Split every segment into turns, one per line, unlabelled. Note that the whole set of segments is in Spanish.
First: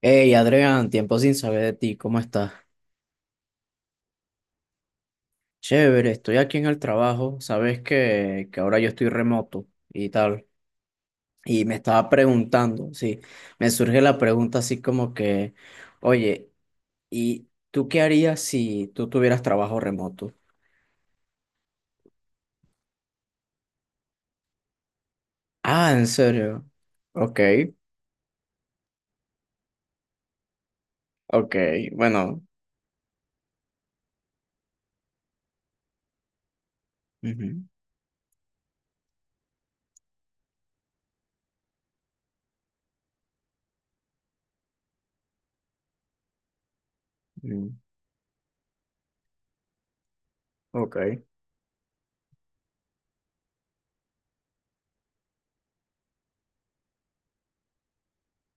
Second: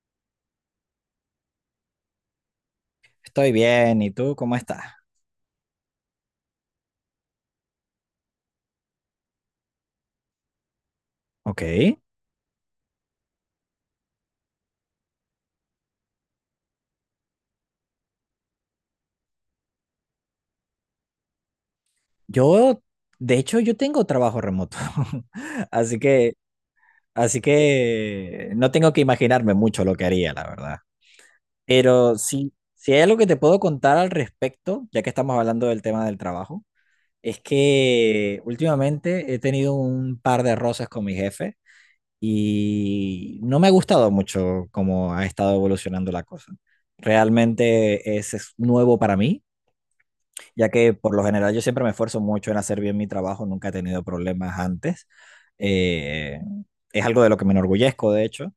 Hey Adrián, tiempo sin saber de ti, ¿cómo estás?
Estoy bien, ¿y tú cómo estás?
Chévere, estoy aquí en el trabajo, sabes que ahora yo estoy remoto y tal, y me
Ok.
estaba preguntando, sí, me surge la pregunta así como que, oye, ¿y tú qué harías si tú tuvieras trabajo remoto?
Yo, de hecho, yo tengo trabajo remoto,
Ah,
así
¿en
que,
serio? Ok,
así que no tengo que imaginarme mucho lo que haría, la verdad.
ok,
Pero
bueno,
sí, si hay algo que te puedo contar al respecto, ya que estamos hablando del tema del trabajo, es
ujú,
que últimamente he tenido un par de roces con mi jefe y no me ha gustado mucho cómo ha estado evolucionando la cosa.
mm,
Realmente es nuevo para mí ya que
ok,
por lo general yo siempre me esfuerzo mucho en hacer bien mi trabajo, nunca he tenido problemas antes. Eh, es algo de lo que me enorgullezco, de hecho,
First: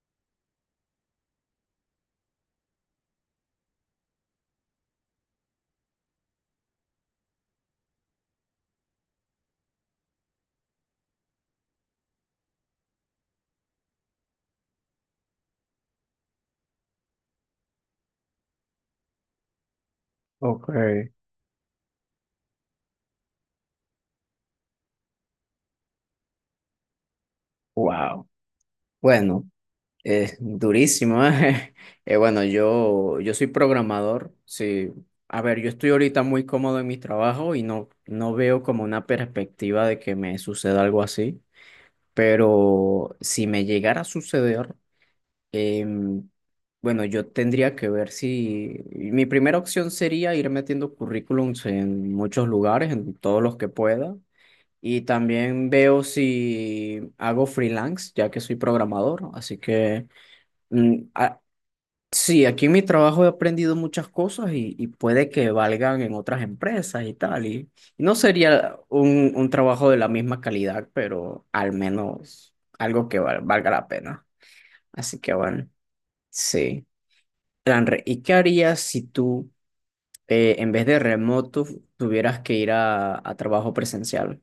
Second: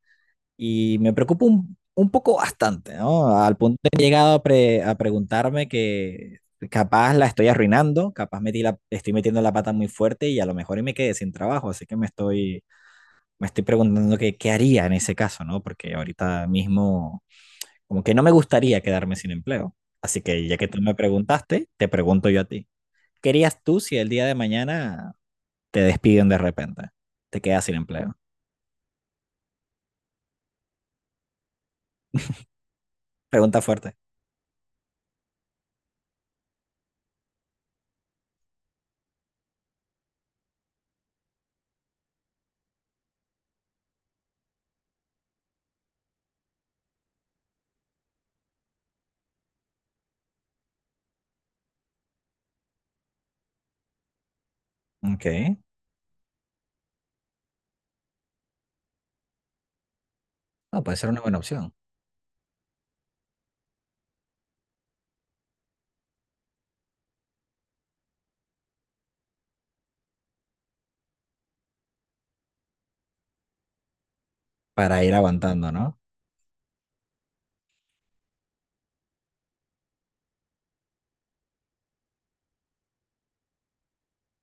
y me preocupa un poco bastante, ¿no? Al punto de que he llegado a preguntarme que capaz la estoy arruinando, capaz metí la, estoy metiendo la pata muy fuerte y a lo mejor y me quedé sin trabajo, así que me estoy preguntando que, qué haría en ese caso, ¿no? Porque ahorita mismo como que no me gustaría quedarme sin empleo. Así que ya que
ok,
tú me preguntaste, te pregunto yo a ti. ¿Qué harías tú si el día de mañana te despiden de repente? Te quedas sin empleo.
wow. Bueno. Es durísimo, ¿eh? Bueno, yo soy
Pregunta fuerte.
programador, sí. A ver, yo estoy ahorita muy cómodo en mi trabajo y no veo como una perspectiva de que me suceda algo así, pero si me llegara a suceder, em, bueno, yo tendría que ver si... Mi primera opción sería ir metiendo currículums en muchos lugares, en todos los que pueda. Y
Ok.
también veo si hago freelance, ya que soy programador, así que...
No, puede
Mm,
ser una buena
a-
opción
Sí, aquí en mi trabajo he aprendido muchas cosas y puede que valgan en otras empresas y tal. Y no sería un trabajo de la misma calidad, pero al menos algo que valga la pena.
para ir
Así que bueno,
aguantando, ¿no?
sí. Lanre, ¿y qué harías si tú, en vez de remoto, tuvieras que ir a trabajo presencial?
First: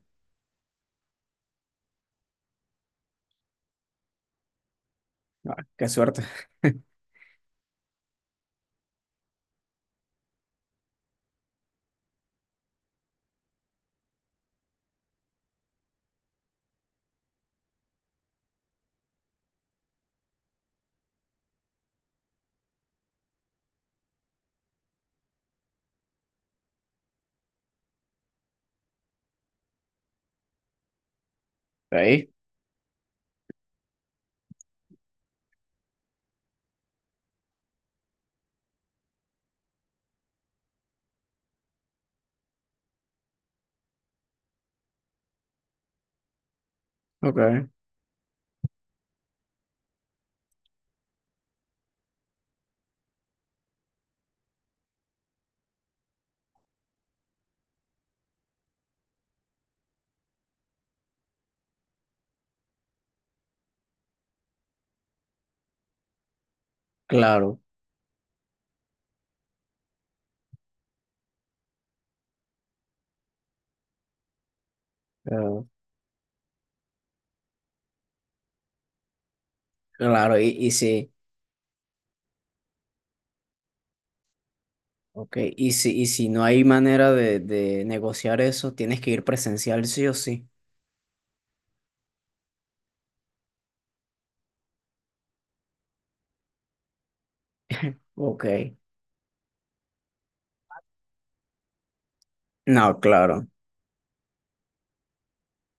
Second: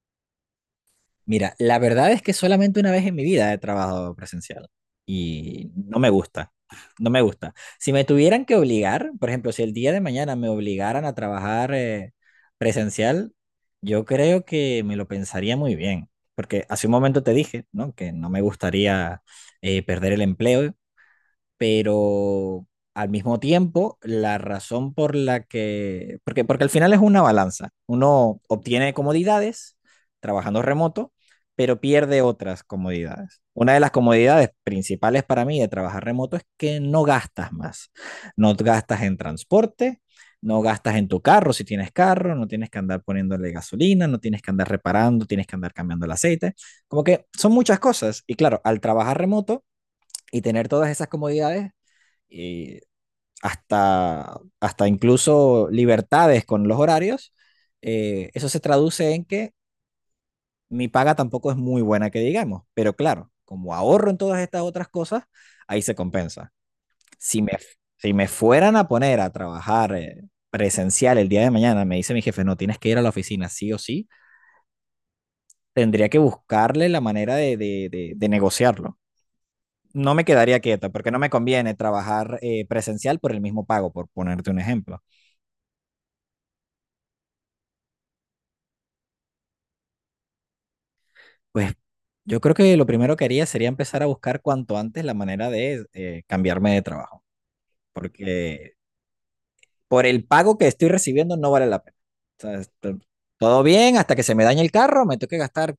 Mira, la verdad es que solamente una vez en mi vida he trabajado presencial
Ah,
y
qué
no me
suerte.
gusta. No me gusta. Si me tuvieran que obligar, por ejemplo, si el día de mañana me obligaran a trabajar presencial, yo creo que me lo pensaría muy bien, porque hace un momento te dije, ¿no? Que no me gustaría perder el empleo pero al mismo tiempo, la razón por la que, porque al final es una balanza. Uno obtiene comodidades trabajando remoto, pero pierde
Ahí,
otras comodidades. Una de las comodidades principales para mí de trabajar remoto es que no gastas más. No gastas en transporte, no gastas en tu carro si tienes carro, no tienes que andar poniéndole gasolina, no tienes que andar reparando, tienes que andar cambiando el aceite. Como que son
ok,
muchas cosas. Y claro, al trabajar remoto y tener todas esas comodidades, eh, hasta incluso libertades con los horarios, eso se traduce en que mi paga tampoco es muy buena, que digamos, pero claro, como ahorro en todas estas otras cosas, ahí se compensa. Si me,
claro,
si me fueran a poner a trabajar presencial el día de mañana, me dice mi jefe, no, tienes que ir a la oficina sí o sí,
claro,
tendría que buscarle la manera de negociarlo. No me
claro, y,
quedaría
y
quieta
sí.
porque no me conviene trabajar presencial por el mismo pago, por ponerte un ejemplo.
Ok, y si no hay manera de negociar eso, tienes que ir presencial sí o sí.
Pues yo creo que lo primero que haría sería empezar a buscar cuanto antes la manera de cambiarme de trabajo, porque
Ok.
por el pago que estoy recibiendo no vale la pena. O sea,
No, claro.
todo bien hasta que se me dañe el carro, me tengo que gastar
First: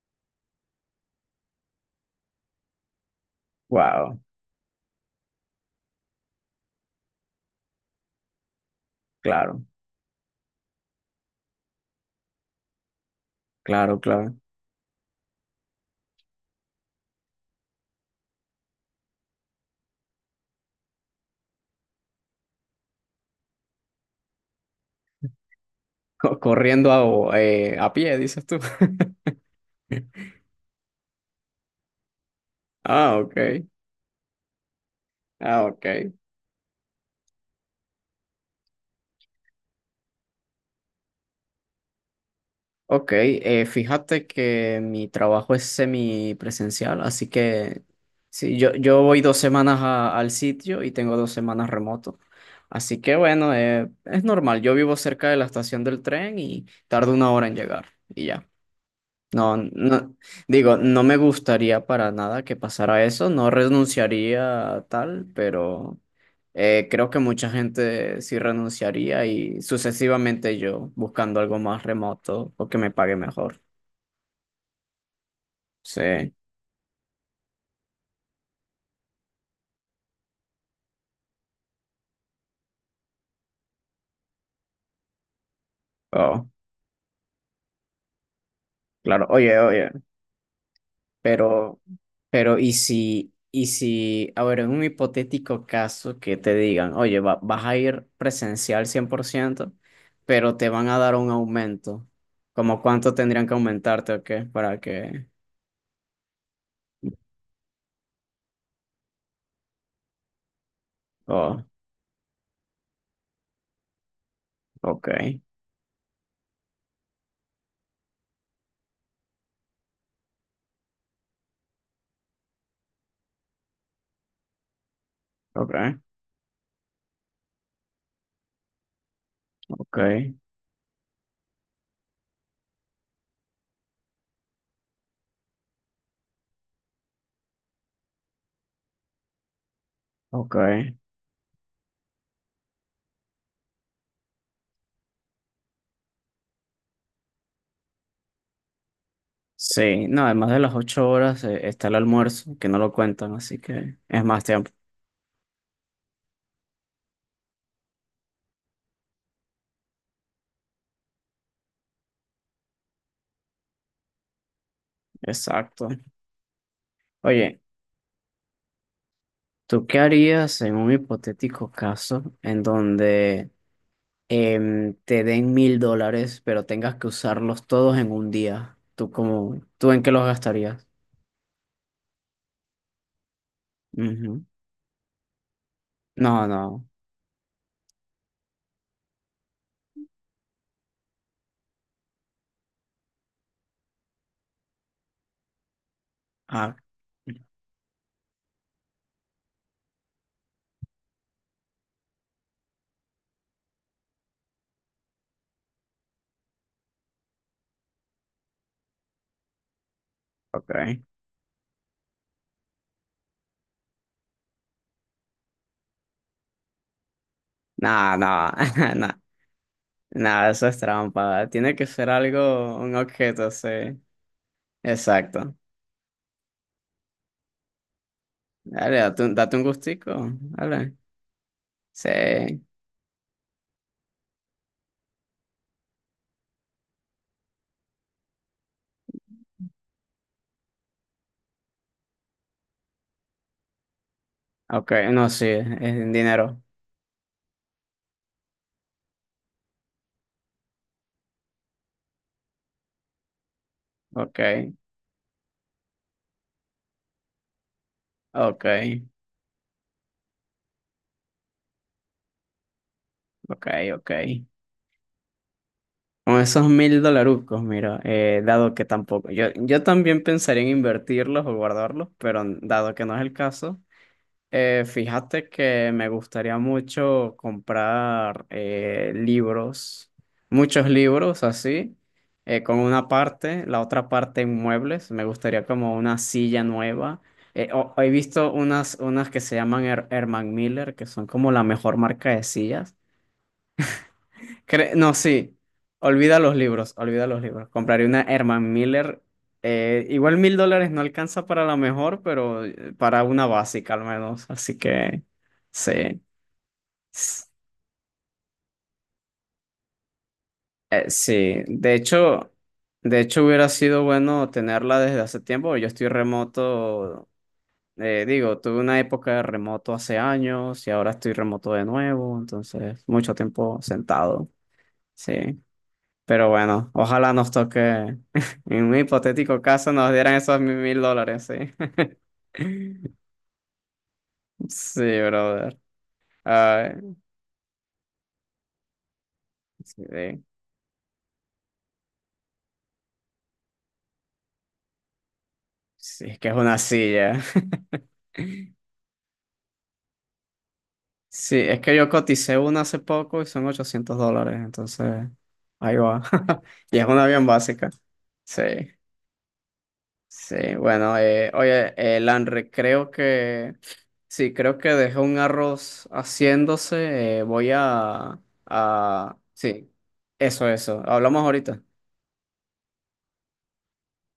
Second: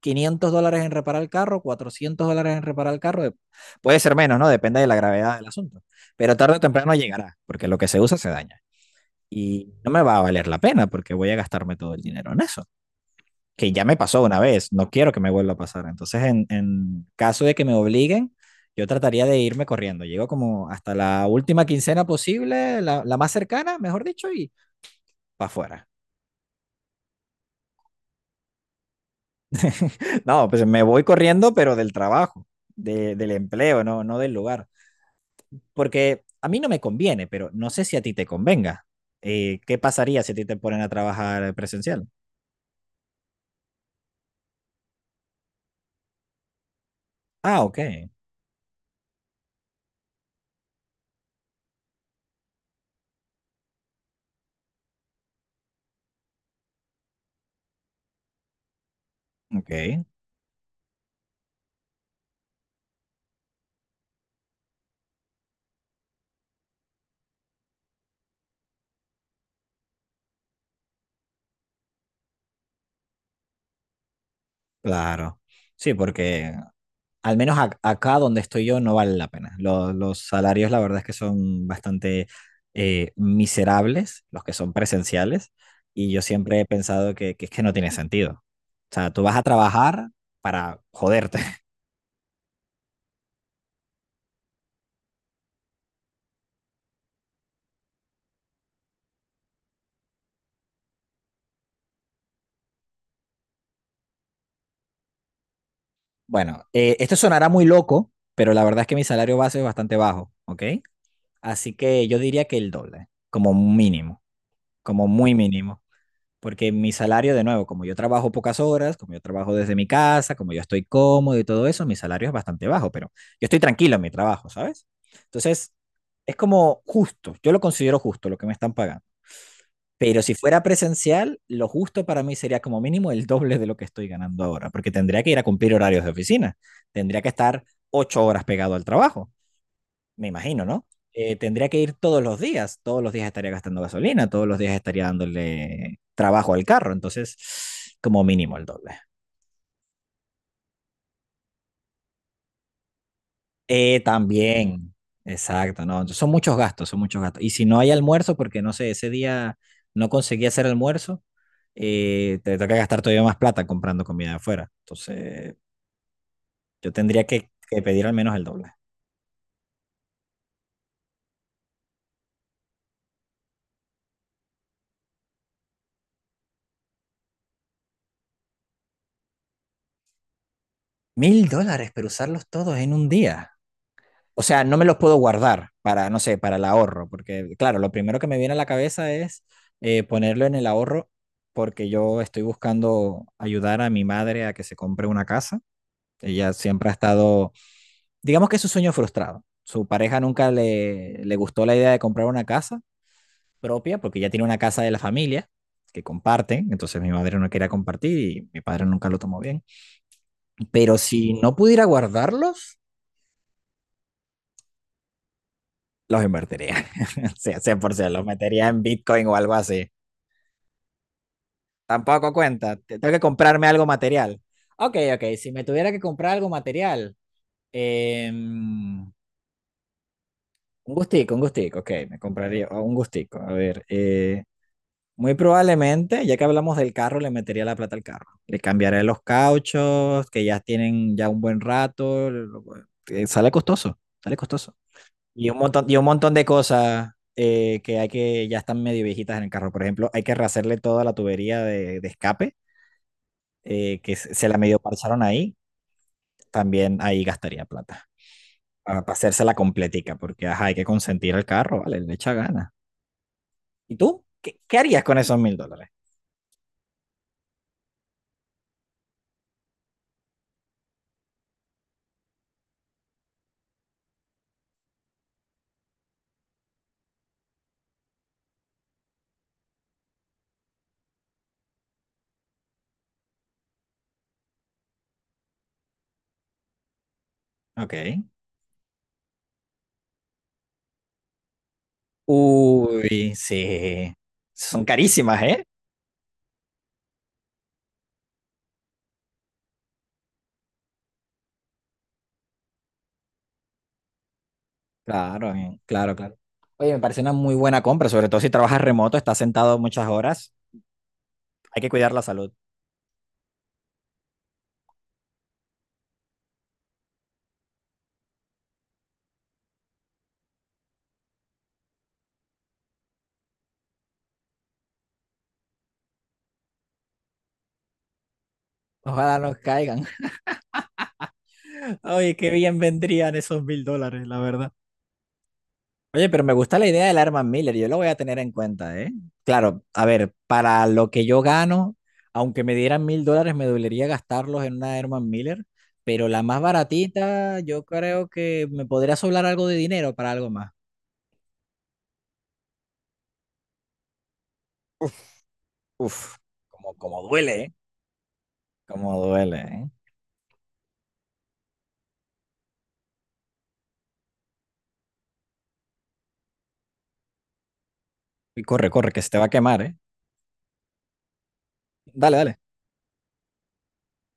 $500 en reparar el carro, $400 en reparar el carro, puede ser
Wow.
menos, ¿no? Depende de la gravedad del asunto, pero tarde o temprano llegará, porque lo que se usa se daña
Claro,
y no me va a valer la pena porque voy a gastarme todo el dinero en eso. Que ya me
claro,
pasó
claro.
una vez, no quiero que me vuelva a pasar. Entonces, en caso de que me obliguen, yo trataría de irme corriendo. Llego como hasta la última quincena posible, la más cercana, mejor dicho, y para afuera.
Corriendo a pie, dices tú.
No, pues me voy corriendo, pero del trabajo, de,
Ah,
del
ok.
empleo, no del lugar.
Ah, ok.
Porque a mí no me conviene, pero no sé si a ti te convenga. ¿Qué pasaría si a ti te ponen a trabajar presencial?
Ok, fíjate que mi trabajo es semipresencial, así
Ah, ok,
que sí, yo voy 2 semanas al sitio y tengo 2 semanas remoto. Así que bueno, es normal, yo vivo cerca de la estación del tren y tardo 1 hora en llegar y ya. No,
ok,
no, digo, no me gustaría para nada que pasara eso, no renunciaría a tal, pero creo que mucha gente sí renunciaría y sucesivamente yo buscando algo más remoto o que me pague mejor.
claro. Sí,
Sí,
porque al menos acá donde estoy yo no vale la pena. Los salarios, la verdad es que son bastante miserables, los que son presenciales, y yo
oh,
siempre he pensado que es que no tiene sentido. O sea, tú
claro.
vas a
Oye, oye.
trabajar para joderte.
Pero, pero, ¿y si, a ver, en un hipotético caso que te digan, oye, vas a ir presencial 100%, pero te van a dar un aumento, ¿como cuánto tendrían que aumentarte o qué? Para que...
Bueno, esto sonará muy loco, pero la verdad es que mi salario base es bastante bajo, ¿ok?
Oh,
Así que yo diría que el doble, como mínimo, como
ok,
muy mínimo. Porque mi salario, de nuevo, como yo trabajo pocas horas, como yo trabajo desde mi casa, como yo estoy cómodo y todo eso, mi salario es bastante bajo, pero yo estoy tranquilo en mi trabajo, ¿sabes? Entonces,
ok,
es como justo, yo lo considero justo lo que me están pagando.
ok,
Pero si fuera presencial, lo justo para mí sería como mínimo el doble de lo que estoy ganando ahora, porque tendría que ir a cumplir horarios de oficina, tendría que estar 8 horas pegado al trabajo me
ok.
imagino, ¿no? Tendría que ir todos los días estaría gastando gasolina, todos los días estaría dándole trabajo al carro, entonces como mínimo el doble.
Sí, no, además de las 8 horas está el almuerzo, que no lo cuentan, así que
Eh,
es más tiempo.
también, exacto, ¿no? Entonces, son muchos gastos, son muchos gastos. Y si no hay almuerzo, porque no sé, ese día no conseguí hacer almuerzo, te toca gastar todavía más plata comprando comida de afuera. Entonces,
Exacto.
yo tendría que,
Oye,
que pedir al menos el doble.
¿tú qué harías en un hipotético caso en donde te den $1,000, pero tengas que usarlos todos en un día? ¿Tú cómo, tú en qué los gastarías?
$1000, pero usarlos todos en un día. O
Ujú.
sea, no me los puedo guardar para, no sé,
No,
para el
no.
ahorro, porque claro, lo primero que me viene a la cabeza es ponerlo en el ahorro porque yo estoy buscando ayudar a mi madre a que se compre una casa. Ella
Ah,
siempre ha estado, digamos que es su sueño frustrado. Su pareja nunca le gustó la idea de comprar una casa propia porque ya tiene una casa de la familia que comparten, entonces mi madre no quería compartir y mi padre nunca lo tomó bien. Pero
ok.
si no pudiera guardarlos, los invertiría. Sí,
No,
100%, los
no,
metería en
no,
Bitcoin o algo así.
no, eso es trampa. Tiene que ser
Tampoco cuenta,
algo, un
Tengo que
objeto,
comprarme
sí.
algo material. Ok, ok, si
Exacto.
me tuviera que comprar algo material, eh,
Dale,
un
date un gustico. Dale.
un gustico, ok,
Sí.
me compraría un gustico. A ver, muy probablemente, ya que hablamos del carro, le metería la plata al carro. Le cambiaré los cauchos, que ya tienen ya un buen rato. Sale costoso, sale costoso.
Ok, no, sí,
Y un
es
montón, y un
en
montón de
dinero.
cosas que hay que ya están medio viejitas en el carro. Por ejemplo, hay que rehacerle toda la tubería de escape, que se
Ok,
se la medio parcharon ahí. También ahí gastaría plata
ok,
para hacérsela completica, porque ajá, hay que consentir el carro, vale, le echa gana.
ok,
¿Y
ok.
tú? ¿Qué harías con esos $1000?
Con esos 1,000 dolarucos, mira, dado que tampoco, yo también pensaría en invertirlos o guardarlos, pero dado que no es el caso, fíjate que me gustaría mucho comprar libros, muchos libros así, con una parte, la otra parte en muebles, me gustaría como una silla nueva. He
Ok.
visto unas que se llaman Herman Miller, que son como la mejor marca de sillas.
Uy, sí. Son
No,
carísimas,
sí.
¿eh?
Olvida los libros, olvida los libros. Compraré una Herman Miller. Igual $1,000 no alcanza para la mejor, pero para una básica al menos. Así que sí.
Claro. Oye, me parece una
S-
muy buena compra, sobre todo si trabajas remoto, estás sentado muchas horas.
sí.
Hay que
De
cuidar la
hecho,
salud.
de hecho hubiera sido bueno tenerla desde hace tiempo. Yo estoy remoto. Digo, tuve una época de remoto hace años y ahora estoy remoto de nuevo. Entonces, mucho tiempo sentado. Sí. Pero bueno, ojalá nos toque, en un
Ojalá no
hipotético caso,
caigan.
nos dieran esos $1,000, sí.
Oye, qué bien vendrían esos $1000, la verdad.
Sí, brother.
Oye, pero me gusta la idea
Ay,
del Arman Miller, yo lo voy a tener en cuenta, ¿eh? Claro,
sí,
a ver, para lo que yo gano, aunque me dieran $1000, me dolería gastarlos en una Herman Miller,
sí,
pero
es
la
que es
más
una silla.
baratita, yo creo que me podría sobrar algo de dinero para algo más.
Sí, es que yo coticé una hace poco y son $800,
Uf,
entonces ahí va.
uf, como,
Y es
como
una bien
duele, ¿eh?
básica. Sí.
Como duele, ¿eh?
Sí, bueno, oye, Lanre, creo que, sí, creo que dejé un arroz haciéndose, voy a,
Y corre, corre, que se te
a,
va a quemar,
sí,
¿eh?
eso, hablamos ahorita.
Dale, dale.